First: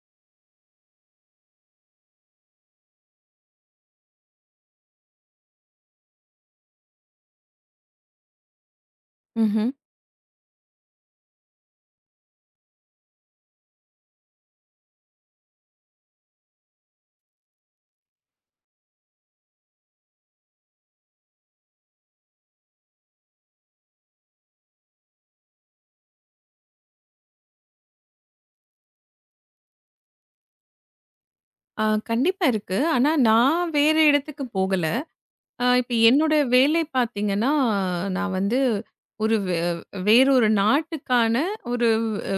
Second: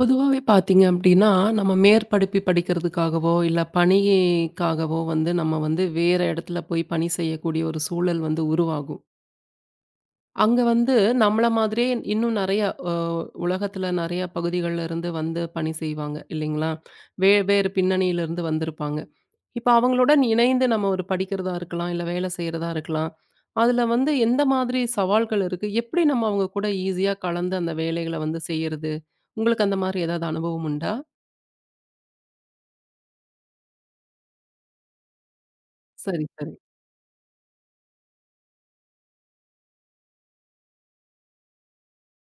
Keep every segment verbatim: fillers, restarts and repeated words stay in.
பொதுவாவே பார்த்தீங்க அப்டின்னா, நம்ம மேற்படிப்பு படிக்கிறதுக்காகவோ, இல்ல பணிக்காகவோ வந்து நம்ம வந்து வேற இடத்துல போய் பணி செய்யக்கூடிய ஒரு சூழல் வந்து உருவாகும். ம்ஹ்ம். அங்க வந்து நம்மள மாதிரியே இன்னும் நெறைய அ உலகத்துல நெறைய பகுதிகள்ல இருந்து வந்து பணி செய்வாங்க இல்லைங்களா? வே வேறு பின்னணியிலிருந்து வந்திருப்பாங்க. இப்ப அவங்களுடன் இணைந்து நம்ம ஒரு படிக்கிறதா இருக்கலாம், இல்ல வேலை செய்றதா இருக்கலாம். அதுல வந்து எந்த மாதிரி சவால்கள் இருக்கு? எப்படி நம்ம அவங்க கூட ஈஸியா கலந்து அந்த வேலைகள வந்து செய்யறது? உங்களுக்கு அந்த மாரி ஏதாவது அனுபவம் உண்டா? ஆ கண்டிப்பா இருக்கு. ஆனா நான் வேற இடத்துக்கு போகல. அ இப்ப சரி, என்னோட சரி. வேலை பார்த்தீங்கன்னா, நான் வந்து ஒரு வே வேறொரு நாட்டுக்கான ஒரு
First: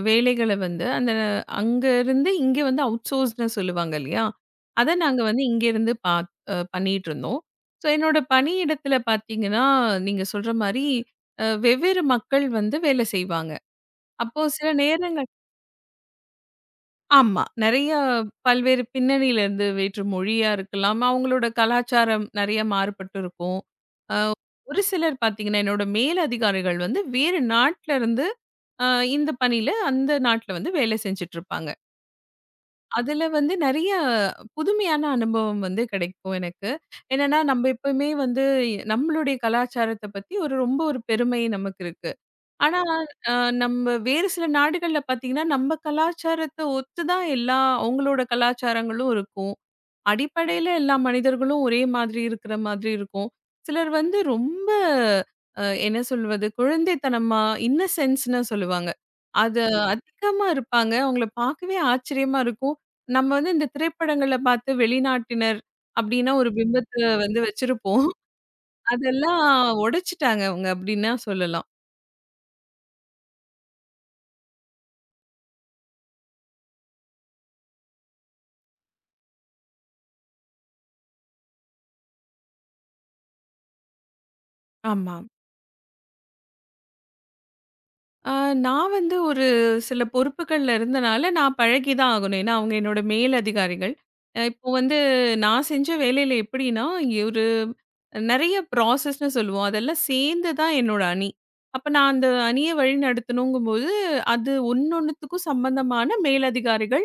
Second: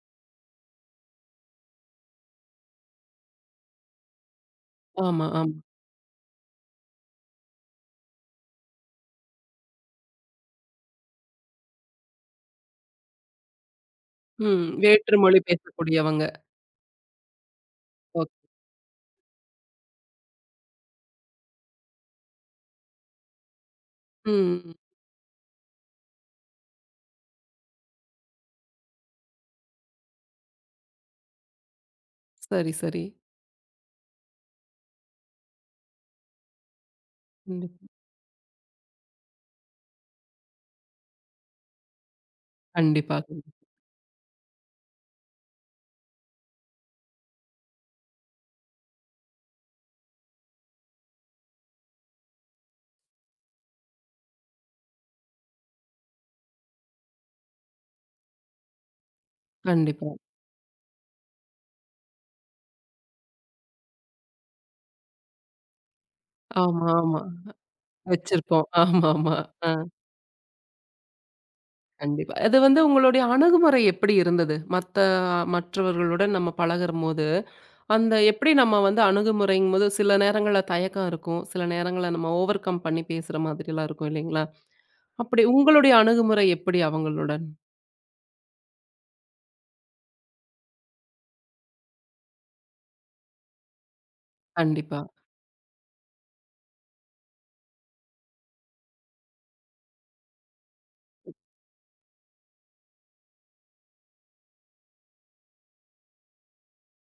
வேலைகள வந்து அந்த அங்கருந்து இங்க வந்து அவுட்சோர்ஸ்ன்னு சொல்லுவாங்க இல்லையா? அத நாங்க ஆமா, வந்து ஆமா. இங்கேருந்து பாத் அ பண்ணிட்டுருந்தோம். ஸோ என்னோட பணியிடத்துல பார்த்தீங்கன்னா, நீங்க சொல்ற மாரி அ வெவ்வேறு மக்கள் வந்து வேலை செய்வாங்க. அப்போ ம். சில வேற்று நேரங்கள்ல மொழி பேசக்கூடியவங்க. ஆமா. நெறைய ஓக் பல்வேறு பின்னணியிலருந்து வேற்று மொழியா இருக்கலாம். அவங்களோட கலாச்சாரம் நெறைய மாறுபட்டு இருக்கும். அ ம். ஒரு சிலர் பார்த்தீங்கன்னா, என்னோட மேல் அதிகாரிகள் வந்து வேறு நாட்லருந்து அ இந்த பணியில அந்த நாட்ல வந்து வேலை செஞ்சுட்டுருப்பாங்க. சரி, சரி. அதுல வந்து நெறைய புதுமையான அனுபவம் வந்து கிடைக்கும் எனக்கு. என்னன்னா, நம்ப கண்டிப் எப்பவுமே வந்து நம்மளுடைய கலாச்சாரத்த பத்தி ஒரு ரொம்ப ஒரு பெருமை நமக்கு இருக்கு. ஆனா, கண்டிப்பா, அ நம்ம வேறு சில நாடுகள்ல பார்த்தீங்கன்னா, நம்ம கலாச்சாரத்த ஒத்து தான் எல்லா அவங்களோட கலாச்சாரங்களும் இருக்கும். அடிப்படையில எல்லா மனிதர்களும் ஒரே மாதிரி இருக்கிற மாதிரி இருக்கும். சிலர் வந்து ரொம்ப அ என்ன சொல்வது? குழந்தைத்தனமா இன்னசென்ஸ்ன்னு சொல்லுவாங்க. அது ம். கண்டிப்பா. அதிகமா இருப்பாங்க. அவங்கள பார்க்கவே ஆச்சரியமா இருக்கும். நம்ம வந்து இந்த திரைப்படங்கள்ல பார்த்து வெளிநாட்டினர் அப்டின்னா ஒரு ஆமா, பிம்பத்த ஆமா. வந்து வச்சிருப்போம். வச்சிருப்போம். ஆமாமா. அதெல்லாம் ஆ உடைச்சுட்டாங்க அவங்க அப்டின்னா சொல்லலாம். கண்டிப்பா. அது வந்து உங்களுடைய அணுகுமுறை எப்படி இருந்தது? மத்த மற்றவர்களுடன் நம்ம பழகும்போது, அந்த எப்படி நம்ம வந்து அணுகுமுறைங்கும்போது சில நேரங்கள்ல தயக்கம் இருக்கும். சில நேரங்கள்ல நம்ம ஓவர் கம் பண்ணி பேசுற மாதிரிலாம் இருக்கும் இல்லைங்களா? ஆமா. அப்படி உங்களுடைய அணுகுமுறை எப்படி அவங்களுடன்? ஆ, நான் வந்து ஒரு சில பொறுப்புகள்ல இருந்தனால, நான் பழகி தான் ஆகணும். ஏன்னா, அவங்க என்னோட மேல் அதிகாரிகள். அ இப்போ வந்து கண்டிப்பா. நான் செஞ்ச வேலையில எப்படின்னா, இங்க ஒரு நெறைய ப்ராசஸ்ன்னு சொல்லுவோம். அதெல்லாம் சேர்ந்து தான் என்னோட அணி. அப்ப நான் அந்த அணிய வழிநடத்தணுங்கும்போது, அது ஒண்ணொண்ணுத்துக்கும் சம்பந்தமான மேலதிகாரிகள்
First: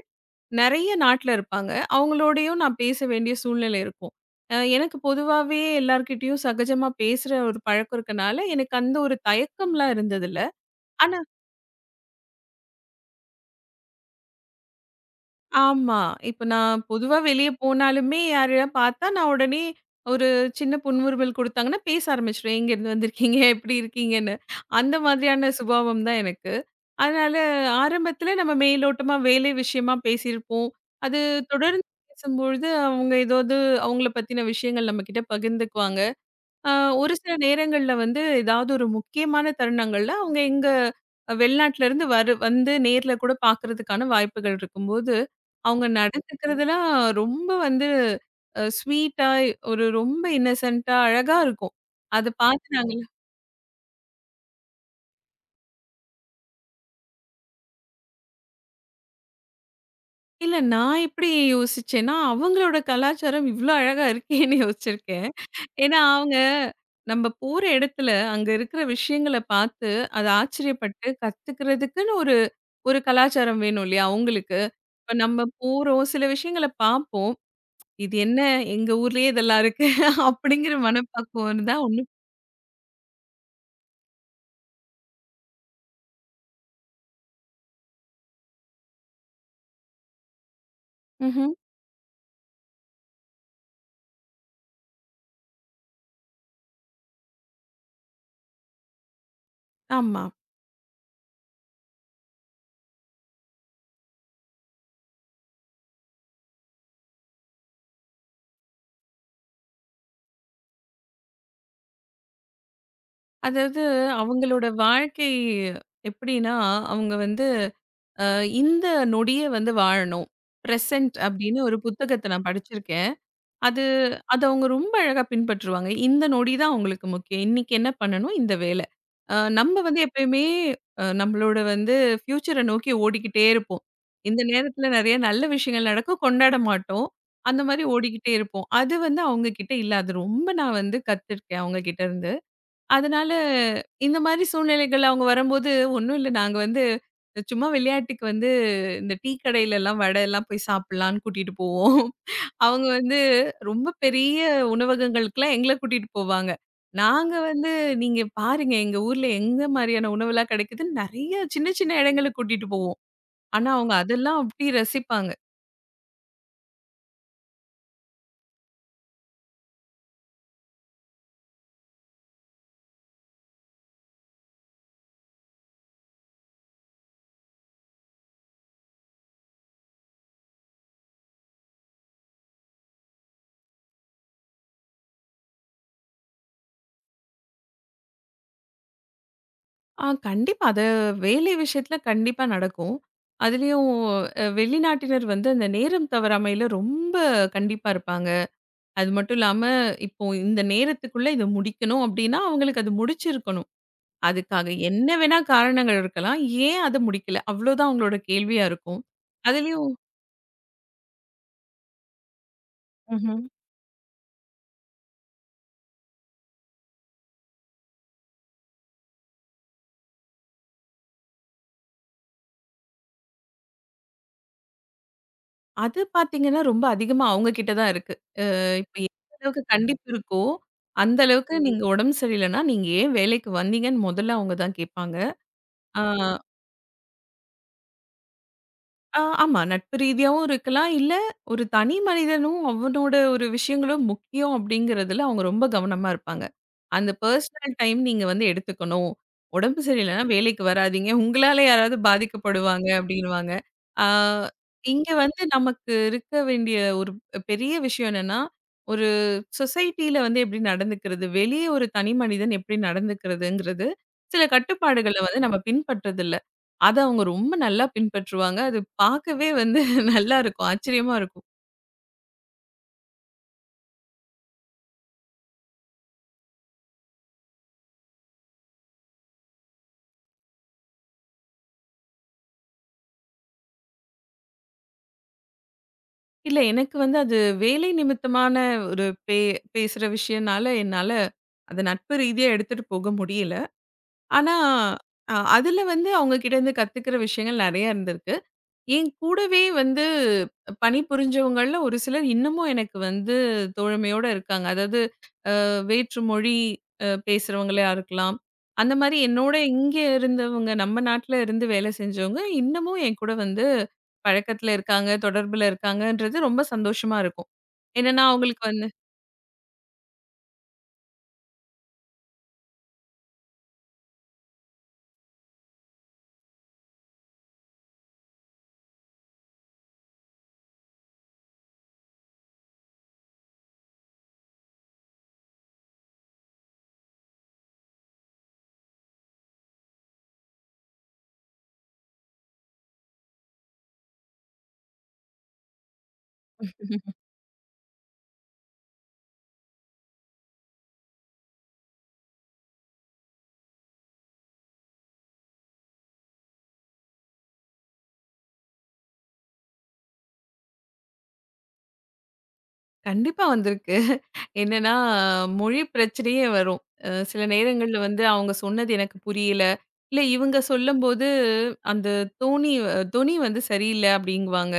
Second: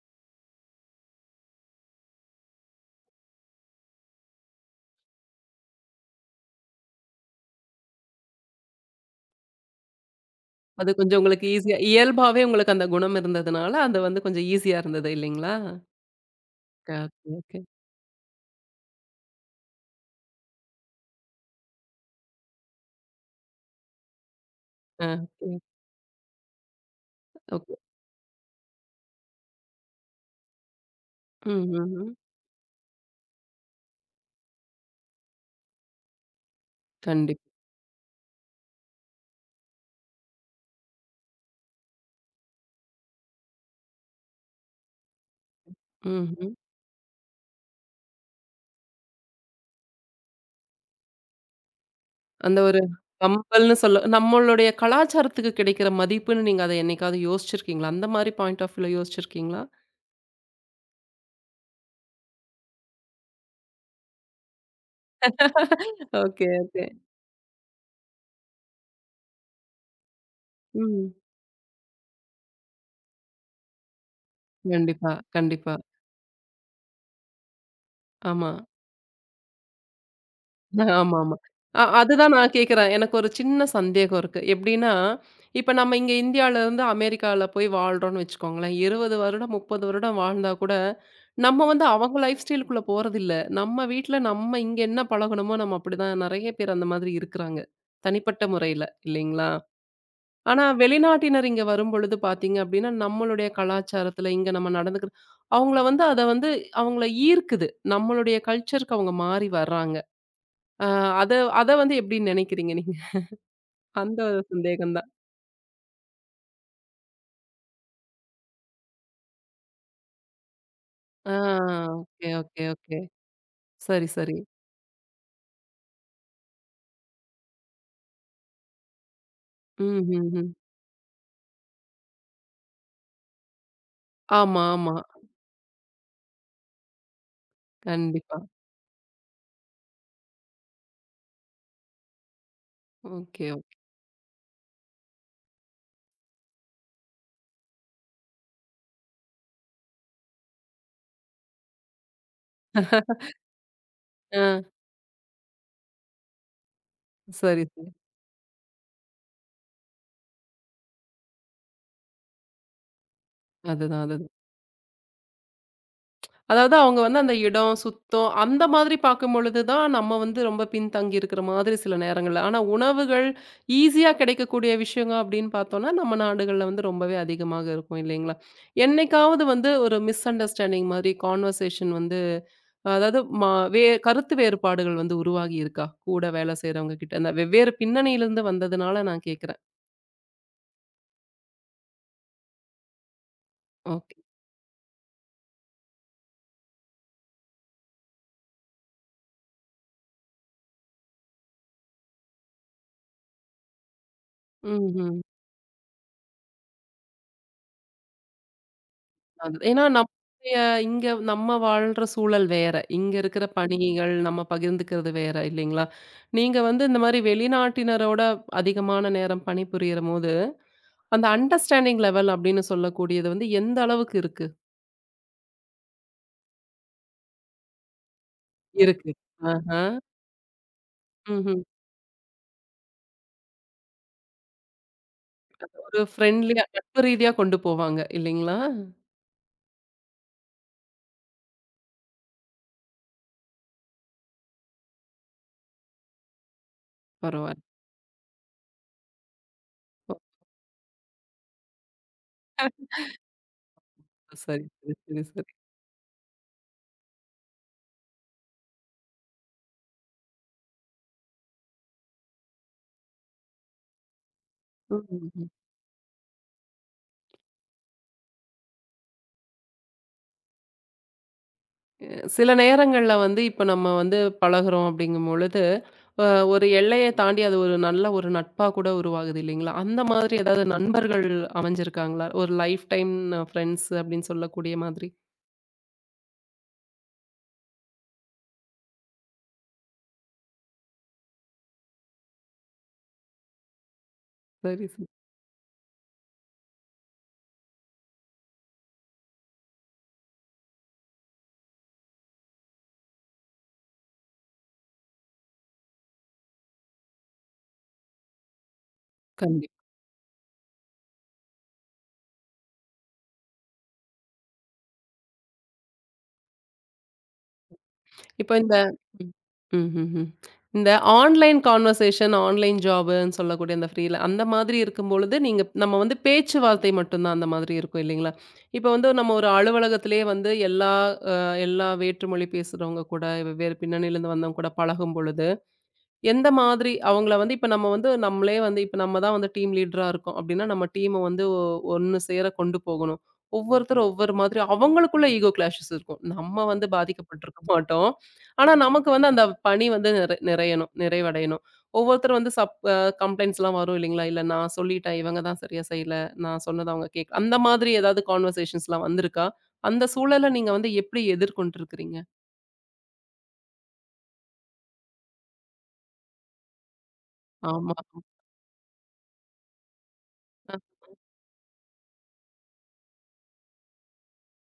நெறைய நாட்ல இருப்பாங்க. அவங்களோடயும் நான் பேச வேண்டிய சூழ்நிலை இருக்கும். அ எனக்கு பொதுவாவே எல்லார்கிட்டயும் சகஜமா பேசுற ஒரு பழக்கம் இருக்கனால, எனக்கு அந்த ஒரு தயக்கம்லாம் இருந்ததில்ல. அது ஆனா கொஞ்சம் உங்களுக்கு ஈஸியா இயல்பாவே உங்களுக்கு அந்த குணம் இருந்ததுனால, அது வந்து கொஞ்சம் ஈஸியா இருந்தது இல்லைங்களா? ஆமா. இப்ப நான் ஓகே, பொதுவா வெளிய ஓகே. போனாலுமே யாரையா பார்த்தா, நான் உடனே ஒரு சின்ன புன்முறுவல் குடுத்தாங்கன்னா, பேச ஆரம்பிச்சுருவேன். எங்கேருந்து வந்திருக்கீங்க? எப்படி இருக்கீங்கன்னு. அந்த ஆ, மாதிரியான ஓகே, சுபாவம் தான் எனக்கு. அதனால ஓகே. ஆரம்பத்தில நம்ம மேலோட்டமா வேலை விஷயமா பேசியிருப்போம். அது ம், ம், தொடர்ந்து ம். பேசும்பொழுது, அவங்க ஏதாவது அவங்கள பத்தின விஷயங்கள் நம்மகிட்ட பகிர்ந்துக்குவாங்க. அ ஒரு சில கண்டிப்பா. நேரங்கள்ல வந்து ஏதாவது ஒரு முக்கியமான தருணங்கள்ல அவங்க எங்க வெளிநாட்டுல இருந்து வரு வந்து நேர்ல கூட பார்க்கறதுக்கான வாய்ப்புகள் இருக்கும்போது, அவங்க ம்ஹ்ம். நடந்துக்கிறதெல்லாம் ரொம்ப வந்து அ ஸ்வீட்டா ஒரு ரொம்ப இன்னசென்ட்டா அழகா இருக்கும். அத அந்த பார்த்து ஒரு நாங்க கம்பல்ன்னு சொல்ல நம்மளுடைய கலாச்சாரத்துக்கு கிடைக்கிற மதிப்புன்னு நீங்க அத என்னைக்காவது யோசிச்சிருக்கீங்களா? அந்த மாரி பாயிண்ட் ஆஃப் வியூல யோசிச்சிருக்கீங்களா? இல்ல நான் எப்படி யோசிச்சேன்னா, அவங்களோட கலாச்சாரம் இவ்ளோ அழகா இருக்கேன்னு யோசிச்சிருக்கேன். ஏன்னா அவங்க ஓகே, ஓகே. நம்ம போற இடத்துல அங்க இருக்கிற விஷயங்கள பார்த்து அத ஆச்சரியப்பட்டு ம். கத்துக்கிறதுக்குன்னு ஒரு ஒரு கலாச்சாரம் வேணும் இல்லையா அவங்களுக்கு. கண்டிப்பா, இப்ப நம்ம கண்டிப்பா. போறோம், சில விஷயங்கள பார்ப்போம். இது என்ன ஆமா. எங்க ஊர்லயே இதெல்லாம் இருக்கு அப்படிங்கிற ஆமாமா. மனப்பக்குவம் இருந்தா அ ஒண்ணு அதுதான் நான் கேட்கிறேன். எனக்கு ஒரு சின்ன சந்தேகம் இருக்கு. எப்படின்னா, இப்ப நம்ம இங்க இந்தியாலருந்து அமெரிக்கால போய் வாழ்றோம்ன்னு வச்சுக்கோங்களேன். இருபது வருடம், முப்பது வருடம் வாழ்ந்தா கூட, ம்ஹ்ம். நம்ம வந்து அவங்க லைஃப் ஸ்டைலுக்குள்ள போறதில்ல. நம்ம வீட்ல நம்ம இங்க என்ன பழகணுமோ, நம்ம அப்படிதான் நெறைய பேர் அந்த மாதிரி இருக்கிறாங்க. தனிப்பட்ட முறையில இல்லைங்களா? ஆமா. ஆனா வெளிநாட்டினர் இங்க வரும்பொழுது பார்த்தீங்க அப்படின்னா, நம்மளுடைய கலாச்சாரத்துல இங்க நம்ம நடந்துக்கிற அவங்கள வந்து அத வந்து அவங்கள ஈர்க்குது. நம்மளுடைய கல்ச்சருக்கு அவங்க மாறி வர்றாங்க. ஆ அத அத வந்து எப்படி நினைக்கிறீங்க நீங்க? அதாவது அந்த ஒரு அவங்களோட சந்தேகம் தான். வாழ்க்கை எப்படின்னா, அவங்க வந்து அ இந்த நொடிய வந்து வாழணும். பிரசன்ட் ஆ அப்படின்னு ஒரு புத்தகத்த ஓகே, நான் ஓகே, ஓகே. படிச்சிருக்கேன். அது சரி, சரி. அது அவங்க ரொம்ப அழகா பின்பற்றுவாங்க. இந்த நொடி தான் அவங்களுக்கு முக்கியம். இன்னைக்கு என்ன பண்ணணும்? இந்த வேலை. அ நம்ம ம், வந்து ம், எப்பயுமே ம். அ நம்மளோட வந்து ஃப்யூச்சர நோக்கி ஓடிக்கிட்டே இருப்போம். இந்த ஆமா, நேரத்துல ஆமா. நெறைய நல்ல விஷயங்கள் நடக்கும். கொண்டாட மாட்டோம். அந்த மாரி ஓடிக்கிட்டே கண்டிப்பா. இருப்போம். அது வந்து அவங்க கிட்ட இல்ல. அது ரொம்ப நான் வந்து கத்துருக்கேன் அவங்க கிட்ட இருந்து. அதனால ஓகே. ஓகே. இந்த மாரி சூழ்நிலைகள் அவங்க வரும்போது, ஒண்ணும் இல்ல நாங்க வந்து சும்மா விளையாட்டுக்கு வந்து இந்த டீ கடையிலலாம் வடைலாம் போய் சாப்பிடலான்னு கூட்டிட்டு போவோம். அவங்க வந்து ரொம்ப பெரிய ஆ உணவகங்களுக்குலாம் எங்கள கூட்டிட்டு போவாங்க. நாங்க சரி, வந்து சரி. நீங்க பாருங்க எங்க ஊர்ல எந்த மாரியான உணவுலாம் கிடைக்குதுன்னு நெறைய சின்ன சின்ன இடங்களுக்கு கூட்டிட்டு போவோம். ஆனா அவங்க அதுதான், அதுதான். அதெல்லாம் அப்படி ரசிப்பாங்க. அதாவது அவங்க வந்து அந்த இடம், சுத்தம் அந்த மாதிரி பார்க்கும்பொழுது தான், நம்ம வந்து ரொம்ப பின்தங்கி இருக்கிற மாதிரி சில நேரங்கள்ல. ஆனா உணவுகள் ஈஸியா கிடைக்கக்கூடிய விஷயங்க அப்படின்னு பார்த்தோம்னா, நம்ம நாடுகள்ல வந்து ரொம்பவே அதிகமாக இருக்கும் இல்லைங்களா? என்னைக்காவது வந்து ஒரு மிஸ் அண்டர்ஸ்டாண்டிங் மாதிரி கான்வர்சேஷன் வந்து அதாவது மா வே கருத்து வேறுபாடுகள் வந்து உருவாகி இருக்கா? கூட வேலை செய்றவங்க கிட்ட. அந்த வெவ்வேறு பின்னணியிலிருந்து வந்ததுனால நான் கேட்கிறேன். ஆ கண்டிப்பா அத வேலை விஷயத்துல கண்டிப்பா நடக்கும். அதுலயும் ஓகே. அ வெளிநாட்டினர் வந்து அந்த நேரம் தவறாமையில ரொம்ப கண்டிப்பா இருப்பாங்க. அது மட்டும் இல்லாம இப்போ இந்த நேரத்துக்குள்ள இத முடிக்கணும் அப்படின்னா அவங்களுக்கு அது முடிச்சிருக்கணும். அதுக்காக என்ன ம்ஹ்ம். வேணா காரணங்கள் இருக்கலாம். ஏன் அத முடிக்கல? அவ்ளோதான் அவங்களோட கேள்வியா இருக்கும். அது ஏன்னா அதுலயும் நம்முடைய இங்க நம்ம வாழ்ற சூழல் வேற. இங்க ம்ஹ்ம். இருக்கிற பணிகள், நம்ம பகிர்ந்துக்கிறது வேற இல்லைங்களா? நீங்க வந்து இந்த மாரி வெளிநாட்டினரோட அதிகமான நேரம் பணிபுரியறம்போது, அந்த அண்டர்ஸ்டாண்டிங் லெவல் அப்படின்னு சொல்லக்கூடியது வந்து எந்த அளவுக்கு இருக்கு? அது பார்த்தீங்கன்னா, ரொம்ப அதிகமா அவங்க கிட்ட தான் இருக்கு. அ இப்ப இருக்கு. எந்த அளவுக்கு ஆஹா. கண்டிப்பு இருக்கோ, அந்த அளவுக்கு ம்ஹ்ம். ம். நீங்க உடம்பு சரியில்லன்னா, நீங்க ஏன் வேலைக்கு வந்தீங்கன்னு முதல்ல அவங்க தான் கேட்பாங்க. ஒரு ஆ. ஃப்ரெண்ட்லியா, நட்பு ரீதியா கொண்டு போவாங்க இல்லைங்களா? ஆ ஆமா. நட்பு ரீதியாவும் இருக்கலாம். இல்ல ஒரு தனி மனிதனும் அவனோட ஒரு விஷயங்களும் முக்கியம் அப்படிங்கிறதுல அவங்க ரொம்ப கவனமா இருப்பாங்க. அந்த பரவால்ல. பர்சனல் டைம் நீங்க வந்து எடுத்துக்கணும். உடம்பு ஓ! சரியில்லன்னா வேலைக்கு வராதீங்க. உங்களால யாராவது பாதிக்கப்படுவாங்க அப்படின்னுவாங்க. ஆ சரி, சரி, இங்க சரி, வந்து சரி. நமக்கு இருக்க வேண்டிய ஒரு பெரிய விஷயம் என்னன்னா, ஒரு சொசைட்டில வந்து எப்படி நடந்துக்கிறது? வெளியே ஒரு தனி மனிதன் எப்படி நடந்துக்கிறதுங்கிறது, சில ம். கட்டுப்பாடுகள வந்து ம். நம்ம பின்பற்றதில்ல. அத அவங்க ரொம்ப நல்லா பின்பற்றுவாங்க. அது பார்க்கவே வந்து நல்லா இருக்கும். ஆச்சரியமா இருக்கும். அ சில நேரங்கள்ல வந்து இப்ப நம்ம வந்து பழகுறோம் அப்படிங்கும்பொழுது, அ ஒரு எல்லைய தாண்டி அது ஒரு நல்ல ஒரு நட்பா கூட உருவாகுது இல்லைங்களா? அந்த மாதிரி ஏதாவது நண்பர்கள் அமைஞ்சிருக்காங்களா? ஒரு லைஃப் டைம் ஃப்ரெண்ட்ஸ் அப்படின்னு சொல்லக்கூடிய மாதிரி. இல்ல எனக்கு வந்து அது வேலை நிமித்தமான ஒரு பே பேசுற விஷயம்னால என்னால அத நட்பு ரீதியா எடுத்துட்டு போக முடியல. ஆனா சரி, சரி. அ அதுல வந்து அவங்க கிட்ட இருந்து கத்துக்கிற விஷயங்கள் நெறைய இருந்திருக்கு. என் கூடவே வந்து பணிபுரிஞ்சவங்கள்ல ஒரு சிலர் இன்னமும் எனக்கு வந்து தோழமையோட இருக்காங்க. அதாவது வேற்று மொழி அ பேசுறவங்களையா இருக்கலாம். அந்த மாரி என்னோட கண்டிப்பா. இங்கே இருந்தவங்க, நம்ம நாட்ல இருந்து வேலை செஞ்சவங்க, இன்னமும் என் கூட வந்து பழக்கத்துல இருக்காங்க, தொடர்புல இருக்காங்கன்றது ரொம்ப சந்தோஷமா இருக்கும். என்னன்னா, இப்ப அவங்களுக்கு இந்த வந்து ம். ம்ஹ்ஹ்ம். இந்த ஆன்லைன் கான்வர்சேஷன், ஆன்லைன் ஜாப்ன்னு சொல்லக்கூடிய அந்த ஃப்ரீல அந்த மாதிரி இருக்கும்பொழுது, நீங்க நம்ம வந்து பேச்சுவார்த்தை மட்டும் தான் அந்த மாதிரி இருக்கும் இல்லைங்களா? இப்ப வந்து நம்ம ஒரு அலுவலகத்திலேயே வந்து எல்லா அ எல்லா வேற்றுமொழி பேசுறவங்க கூட, வெவ்வேறு பின்னணியிலேருந்து வந்தவங்க கூட பழகும் பொழுது, எந்த மாதிரி அவங்கள வந்து இப்ப நம்ம வந்து நம்மளே வந்து இப்ப நம்ம தான் வந்து டீம் லீடரா இருக்கோம் அப்படின்னா, நம்ம டீம வந்து ஒ ஒண்ணு சேர கொண்டு போகணும். ஒவ்வொருத்தரும் ஒவ்வொரு மாதிரி அவங்களுக்குள்ள ஈகோ கிளாஷஸ் இருக்கும். நம்ம வந்து பாதிக்கப்பட்டிருக்க மாட்டோம். ஆனா, நமக்கு வந்து அந்த பணி வந்து நிறை நிறையணும், நிறைவடையணும். ஒவ்வொருத்தரும் வந்து சப் அ கம்ப்ளைண்ட்ஸ்லாம் வரும் இல்லைங்களா? இல்ல நான் சொல்லிட்டேன், இவங்க தான் சரியா செய்யல. நான் சொன்னது அவங்க கேட்கல. அந்த மாதிரி ஏதாவது கான்வர்சேஷன்ஸ்லாம் வந்திருக்கா? அந்த சூழல நீங்க வந்து எப்படி எதிர்கொண்டிருக்கிறீங்க? கண்டிப்பா வந்திருக்கு. என்னன்னா, மொழி பிரச்சனையே வரும். அ சில ஆமா. நேரங்கள்ல வந்து அவங்க சொன்னது எனக்கு புரியல. இல்ல இவங்க அ. சொல்லும்போது அந்த தோணி தொனி வந்து சரியில்ல அப்டிங்குவாங்க.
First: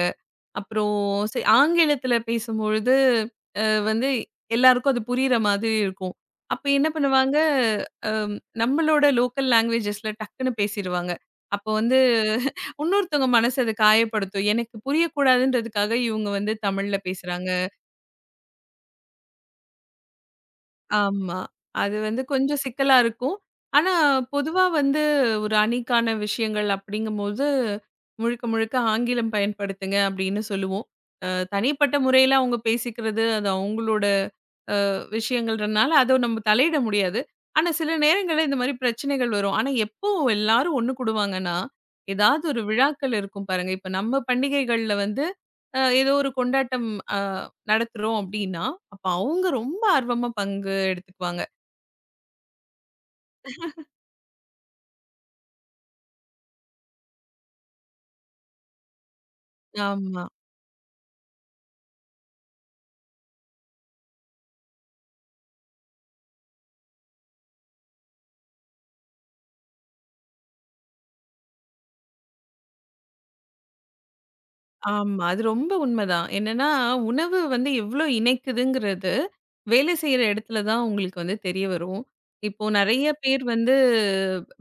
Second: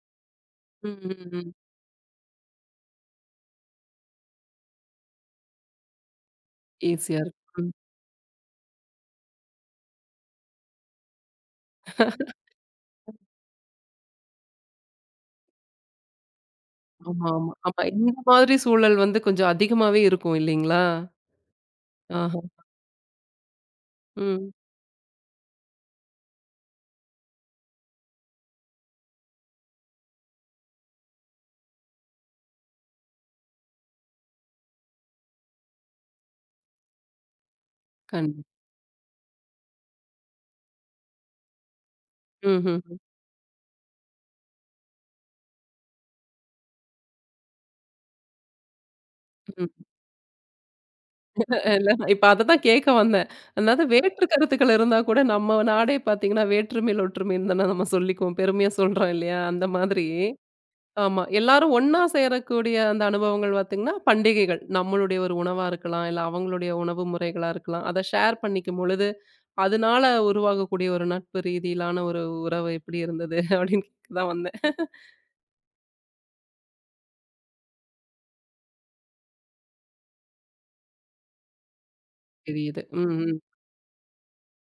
ம், அப்புறம் ம், ச ம். ஆங்கிலத்துல பேசும்பொழுது வந்து எல்லாருக்கும் அது புரியிற மாதிரி இருக்கும். அப்ப என்ன ஈஸியா இருக்கு. பண்ணுவாங்க, ம். அம் நம்மளோட லோக்கல் லாங்குவேஜஸ்ல டக்குன்னு பேசிருவாங்க. அப்போ வந்து உன்னொருத்தவங்க மனசு அது காயப்படுத்தும். எனக்கு புரியக்கூடாதுன்றதுக்காக இவங்க வந்து தமிழ்ல ஆமா, பேசுறாங்க. ஆமா. ஆமா. இந்த மாதிரி சூழல் வந்து கொஞ்சம் அதிகமாவே இருக்கும் இல்லைங்களா? ஆமா. அது வந்து ஆஹா. கொஞ்சம் சிக்கலா இருக்கும். ஆனா, ம். பொதுவா வந்து ஒரு அணிக்கான விஷயங்கள் அப்படிங்கும்போது, முழுக்க முழுக்க ஆங்கிலம் பயன்படுத்துங்க அப்படின்னு சொல்லுவோம். அ தனிப்பட்ட முறையில அவங்க பேசிக்கிறது, அது அவங்களோட விஷயங்கள்ன்றனால, அத நம்ம தலையிட முடியாது. ஆனா, சில நேரங்கள்ல கண்டிப்பா. இந்த மாரி பிரச்சனைகள் வரும். ஆனா, எப்போ எல்லாரும் ஒண்ணு கூடுவாங்கன்னா, ஏதாவது ஒரு ம்ஹ்ம். ம். விழாக்கள் இருக்கும் பாருங்க. இப்ப நம்ம பண்டிகைகள்ல வந்து அ ஏதோ ஒரு கொண்டாட்டம் அ நடத்துறோம் அப்டின்னா, அப்ப அவங்க ம், ம். ரொம்ப ஆர்வமா பங்கு எடுத்துக்குவாங்க. இல்ல இப்ப அததான் கேட்க வந்தேன். அதாவது வேற்று கருத்துக்கள் இருந்தா கூட நம்ம நாடே பார்த்தீங்கன்னா, வேற்றுமையில் ஒற்றுமைன்னு தானே நம்ம சொல்லிக்குவோம். பெருமையா சொல்றோம் இல்லையா? அந்த மாதிரி. ஆமா. ஆமா. எல்லாரும் ஒண்ணா சேரக்கூடிய அந்த அனுபவங்கள் பார்த்தீங்கன்னா, பண்டிகைகள். நம்மளுடைய ஒரு உணவா இருக்கலாம், இல்ல அவங்களுடைய உணவு முறைகளா இருக்கலாம். அத ஷேர் பண்ணிக்கும் பொழுது, அதனால உருவாகக்கூடிய ஒரு நட்பு ரீதியிலான ஒரு உறவு எப்படி இருந்தது? அப்படின்னு கேட்க தான் வந்தேன். ஆமா. அது ரொம்ப உண்மதான். என்னன்னா, உணவு வந்து எவ்ளோ இணைக்குதுங்கிறது, வேலை செய்ற இடத்துல தான் உங்களுக்கு வந்து தெரிய வரும். இப்போ தெரியுது. நெறைய ம், ம். பேர் வந்து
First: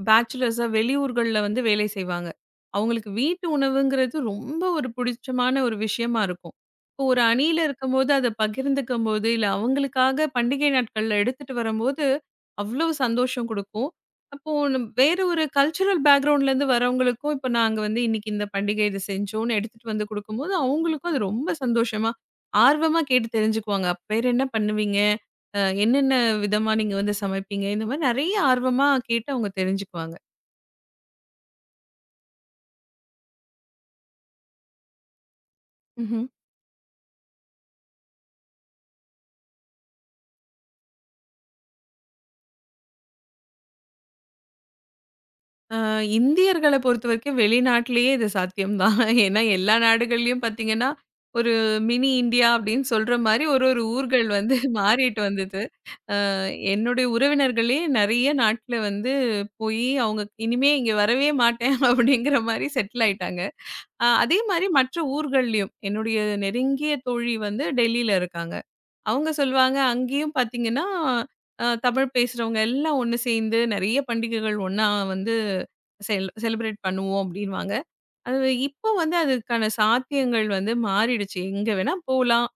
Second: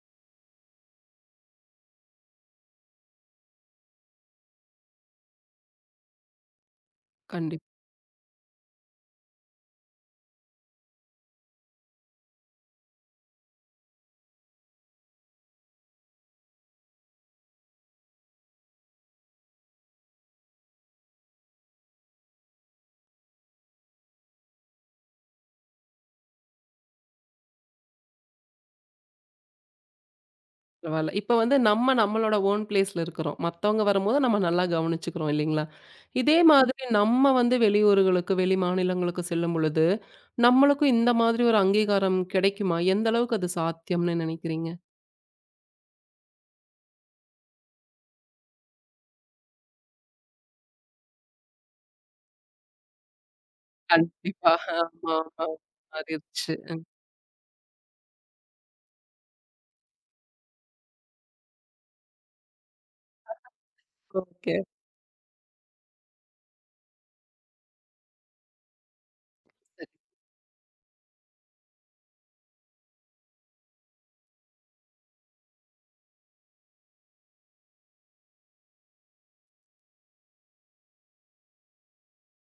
பேச்சுலர்ஸா வெளியூர்கள்ல வந்து வேலை செய்வாங்க. அவங்களுக்கு வீட்டு உணவுங்கிறது ரொம்ப ஒரு பிடிச்சமான ஒரு விஷயமா இருக்கும். இப்போ ஒரு அணியில கண்டிப்பா. இருக்கும்போது, அத பகிர்ந்துக்கும்போது, இல்ல அவங்களுக்காக பண்டிகை நாட்கள்ல எடுத்துட்டு வரும்போது, அவ்ளோ சந்தோஷம் குடுக்கும். அப்போ நம் வேற ஒரு கல்ச்சுரல் பேக்ரவுண்ட்லேருந்து வரவங்களுக்கும், இப்ப நாங்க வந்து இன்னைக்கு இந்த பண்டிகை இத செஞ்சோம்னு எடுத்துட்டு வந்து குடுக்கும்போது, அவங்களுக்கும் அது ரொம்ப சந்தோஷமா, ஆர்வமா கேட்டு தெரிஞ்சுக்குவாங்க. "அப்ப வேற என்ன பண்ணுவீங்க? அ என்னென்ன விதமா நீங்க வந்து சமைப்பீங்க?" இந்த மாரி நெறைய ஆர்வமா கேட்டு அவங்க தெரிஞ்சுக்குவாங்க. பரவால்ல. இப்ப வந்து நம்ம நம்மளோட ஓன் பிளேஸ்ல இருக்கிறோம். மத்தவங்க வரும்போது நம்ம நல்லா கவனிச்சுக்கிறோம் இல்லைங்களா? ம்ஹ்ம். இதே மாதிரி நம்ம வந்து வெளியூர்களுக்கு, வெளி மாநிலங்களுக்கு செல்லும் பொழுது, நம்மளுக்கும் இந்த மாதிரி ஒரு அங்கீகாரம் கிடைக்குமா? எந்த அளவுக்கு அது சாத்தியம்னு நினைக்கிறீங்க? அ இந்தியர்கள பொறுத்தவரைக்கும் வெளிநாட்டிலேயே இது சாத்தியம் தான். ஏன்னா எல்லா நாடுகள்லயும் பாத்தீங்கன்னா, ஒரு மினி இந்தியா அப்படின்னு சொல்ற மாரி ஒரு ஒரு ஊர்கள் கண்டிப்பா. வந்து ஆமா, மாறிட்டு ஆமா. வந்தது. மாறிருச்சு. ம். என்னுடைய உறவினர்களே நெறைய நாட்ல வந்து போயி, அவங்க இனிமே இங்க வரவே மாட்டேன் அப்படிங்கிற மாரி செட்டில் ஆயிட்டாங்க. அ அதே ஓகே. மாரி மற்ற ஊர்கள்லயும் என்னுடைய நெருங்கிய தோழி வந்து டெல்லியில இருக்காங்க. அவங்க சொல்லுவாங்க, அங்கேயும் பார்த்தீங்கன்னா, அ தமிழ் பேசுறவங்க எல்லாம் ஒண்ணு சேர்ந்து நெறைய பண்டிகைகள் ஒண்ணா வந்து செல் செலிப்ரேட் பண்ணுவோம் அப்படின்னுவாங்க. அது இப்போ வந்து அதுக்கான சாத்தியங்கள் வந்து மாறிடுச்சு. எங்க வேணா போலாம்.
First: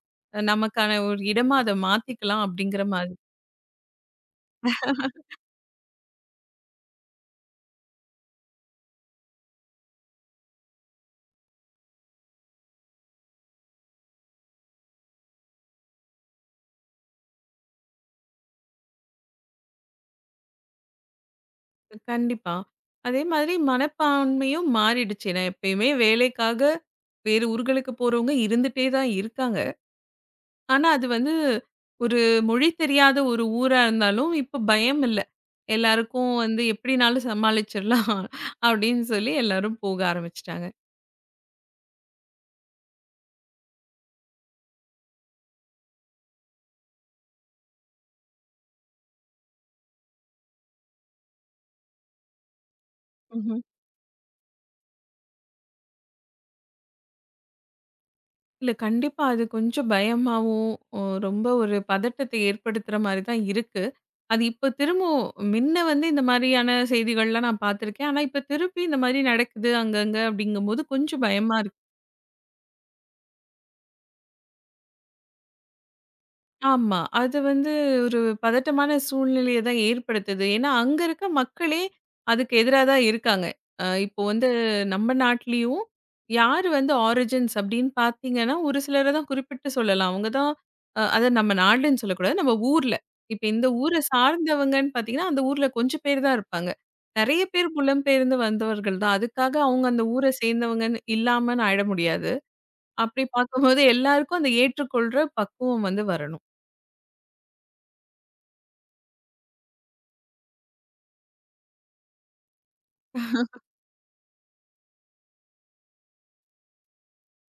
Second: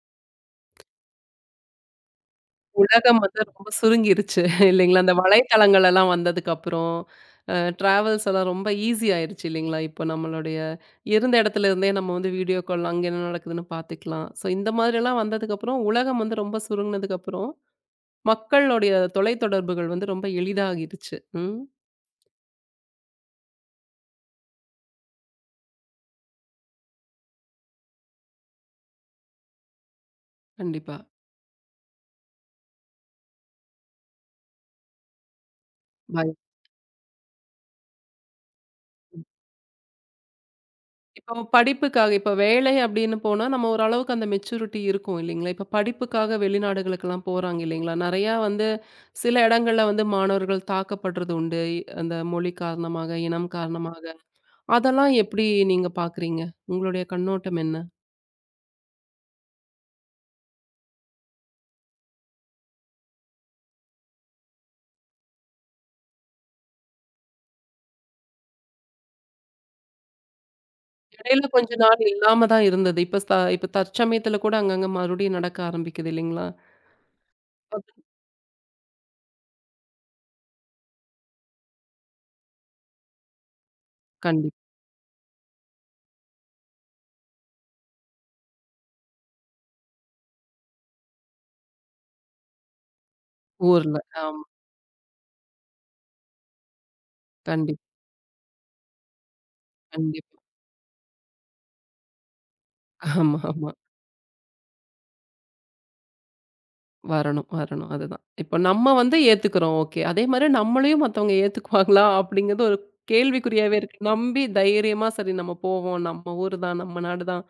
நமக்கான ஒரு இடமா அத மாத்திக்கலாம் அப்படிங்கிற மாதிரி. உலகம் வந்து ரொம்ப சுருங்கிருச்சு இல்லைங்களா? அந்த வலைத்தளங்கள் எல்லாம் வந்ததுக்கப்புறம், அ டிராவல்ஸ் எல்லாம் ரொம்ப ஈஸி ஆயிருச்சு இல்லைங்களா? இப்போ நம்மளுடைய இருந்த இடத்துல இருந்தே நம்ம வந்து வீடியோ கால் அங்க என்ன நடக்குதுன்னு பார்த்துக்கலாம். ஸோ இந்த மாதிரியெல்லாம் வந்ததுக்கப்புறம், உலகம் வந்து ரொம்ப சுருங்குனதுக்கப்புறம், மக்களுடைய தொலைத்தொடர்புகள் வந்து ரொம்ப எளிதாகிருச்சு. ம். கண்டிப்பா. அதே மாதிரி மனப்பான்மையும் மாறிடுச்சு. நான் எப்பயுமே வேலைக்காக வேறு ஊர்களுக்கு போறவங்க இருந்துட்டே தான் இருக்காங்க. ஆனா கண்டிப்பா. அது வந்து ஒரு மொழி தெரியாத ஒரு ஊரா இருந்தாலும் இப்ப பயம் இல்ல. பை எல்லாருக்கும் வந்து எப்படினாலும் சமாளிச்சிடலாம் அப்படின்னு சொல்லி எல்லாரும் போக ஆரம்பிச்சுட்டாங்க. இப்போ படிப்புக்காக இப்போ வேலை அப்படின்னு போனா, நம்ம ஓரளவுக்கு அந்த மெச்சூரிட்டி இருக்கும் இல்லைங்களா? இப்போ படிப்புக்காக வெளிநாடுகளுக்கெல்லாம் போறாங்க இல்லைங்களா? நெறையா வந்து சில இடங்கள்ல வந்து மாணவர்கள் தாக்கப்படுறது உண்டு. இ- அந்த மொழி காரணமாக, இனம் காரணமாக. அதெல்லாம் எப்படி நீங்க பார்க்குறீங்க? உங்களுடைய கண்ணோட்டம் என்ன? இல்ல கண்டிப்பா அது கொஞ்சம் பயமாவும், ஒ ரொம்ப ஒரு பதட்டத்தை ஏற்படுத்துற மாரி தான் இருக்கு. அது இப்ப திரும்பவும் முன்ன வந்து இந்த மாரியான செய்திகள்லாம் நான் பார்த்துருக்கேன். ஆனா இப்ப திருப்பி இந்த மாரி நடக்குது அங்கங்க அப்படிங்கும்போது கொஞ்சம் இடையில பயமா கொஞ்ச நாள் இல்லாம தான் இருந்தது. இப்ப ச இப்ப தற்சமயத்துல கூட அங்கங்க மறுபடியும் நடக்க ஆரம்பிக்குது இல்லைங்களா? ஆமா. அது வந்து ஒரு பதட்டமான சூழ்நிலைய தான் ஏற்படுத்துது. ஏன்னா, அங்க இருக்க மக்களே அதுக்கு எதிரா தான் இருக்காங்க. அ இப்போ வந்து கண்டிப்பா. நம்ம நாட்டிலயும் யார் வந்து ஆரிஜின்ஸ் அப்படின்னு பார்த்தீங்கன்னா, ஒரு சிலர தான் குறிப்பிட்டு சொல்லலாம். அவங்க தான் அ அத நம்ம நாடுன்னு சொல்லக்கூடாது. நம்ம ஊர்ல. இப்ப இந்த ஊர ஊர்ல. ஆமா. சார்ந்தவங்கன்னு பார்த்தீங்கன்னா, அந்த ஊர்ல கொஞ்சம் பேர் தான் இருப்பாங்க. நெறைய பேர் கண்டிப்பா, புலம்பெயர்ந்து வந்தவர்கள் தான். அதுக்காக அவங்க அந்த ஊர கண்டிப்பா. சேர்ந்தவங்கன்னு இல்லாமன்னு ஆயிட முடியாது. அப்படி ஆமா, ஆமா. பார்க்கும்போது எல்லாருக்கும் அந்த ஏற்றுக்கொள்ற பக்குவம் வந்து வரணும். வரணும், வரணும். அதுதான். இப்ப நம்ம வந்து ஏத்துக்கிறோம். ஓகே. அதே மாரி நம்மளையும் மத்தவங்க ஏத்துக்குவாங்களா? அப்படிங்கிறது ஒரு கேள்விக்குறியாவே இருக்கு. நம்பி தைரியமா சரி நம்ம போவோம். நம்ம ஊரு தான், நம்ம நாடு தான்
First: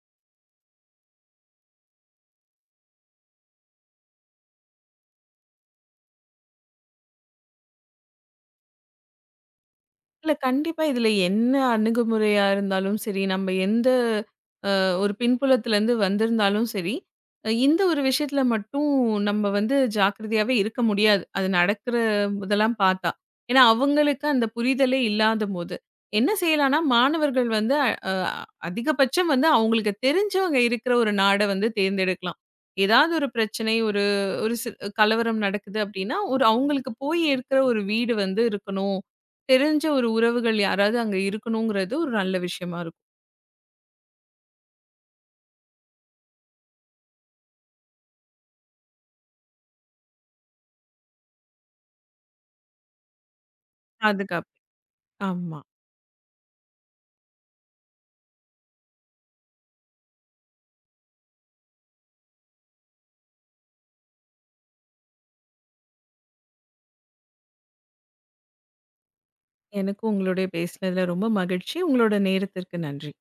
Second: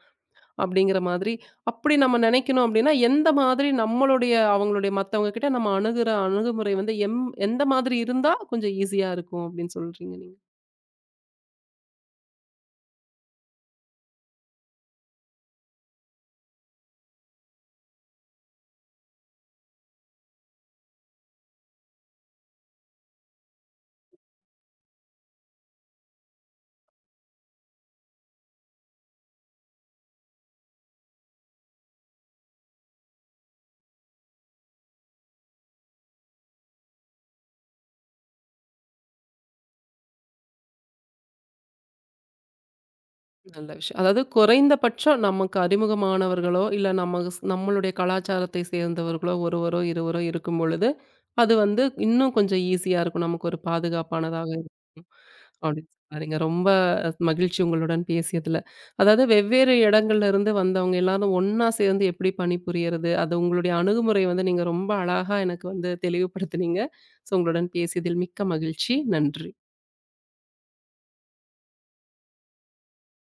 அப்படிங்கிற மாதிரி. அப்படி நம்ம நினைக்கணும் அப்படின்னா, எந்த மாதிரி நம்மளுடைய அவங்களுடைய மத்தவங்க கிட்ட நம்ம அணுகுற அணுகுமுறை வந்து எம் எந்த மாதிரி இருந்தா கொஞ்சம் ஈஸியா இருக்கும் அப்படின்னு சொல்றீங்க இல்ல நீங்க? கண்டிப்பா. இதுல என்ன அணுகுமுறையா இருந்தாலும் சரி, நம்ம எந்த ஒரு பின்புலத்திலேருந்து வந்திருந்தாலும் சரி, அ இந்த ஒரு விஷயத்தில மட்டும் நம்ம வந்து ஜாக்கிரதையாவே இருக்க முடியாது. அது நடக்கிற இதெல்லாம் பார்த்தா. ஏன்னா, அவங்களுக்கு அந்த புரிதலே இல்லாதபோது. என்ன செய்யலாம்னா, மாணவர்கள் வந்து அ அஹ் அதிகபட்சம் வந்து அவங்களுக்கு தெரிஞ்சவங்க இருக்கிற ஒரு நாட வந்து தேர்ந்தெடுக்கலாம். ஏதாவது ஒரு பிரச்சனை, ஒரு ஒரு சி கலவரம் நடக்குது அப்படின்னா, ஒரு அவங்களுக்கு போய் இருக்கிற ஒரு வீடு வந்து இருக்கணும். தெரிஞ்ச ஒரு உறவுகள் யாராவது அங்க இருக்கணுங்கிறது ஒரு நல்ல விஷயமா இருக்கும். நல்ல விஷயம். அதாவது குறைந்தபட்சம் நமக்கு அறிமுகமானவர்களோ, இல்ல நம்ம ஸ் நம்மளுடைய கலாச்சாரத்தை சேர்ந்தவர்களோ, ஒருவரோ, இருவரோ இருக்கும் பொழுது, அது வந்து இன்னும் கொஞ்சம் ஈஸியா இருக்கும். நமக்கு ஒரு பாதுகாப்பானதாக பாதுகாப்பு. இருக்கும். ஆமா. அப்படின்னு சொன்னாருங்க. ரொம்ப மகிழ்ச்சி உங்களுடன் பேசியதுல. அதாவது வெவ்வேறு இடங்கள்ல இருந்து வந்தவங்க எல்லாரும் ஒண்ணா சேர்ந்து எப்படி பணிபுரியறது? அது உங்களுடைய அணுகுமுறை வந்து நீங்க ரொம்ப அழகா எனக்கு வந்து தெளிவுபடுத்துனீங்க. ஸோ உங்களுடன் பேசியதில் மிக்க மகிழ்ச்சி. நன்றி. எனக்கும் உங்களுடைய பேசினதுல ரொம்ப மகிழ்ச்சி. உங்களோட நேரத்திற்கு நன்றி.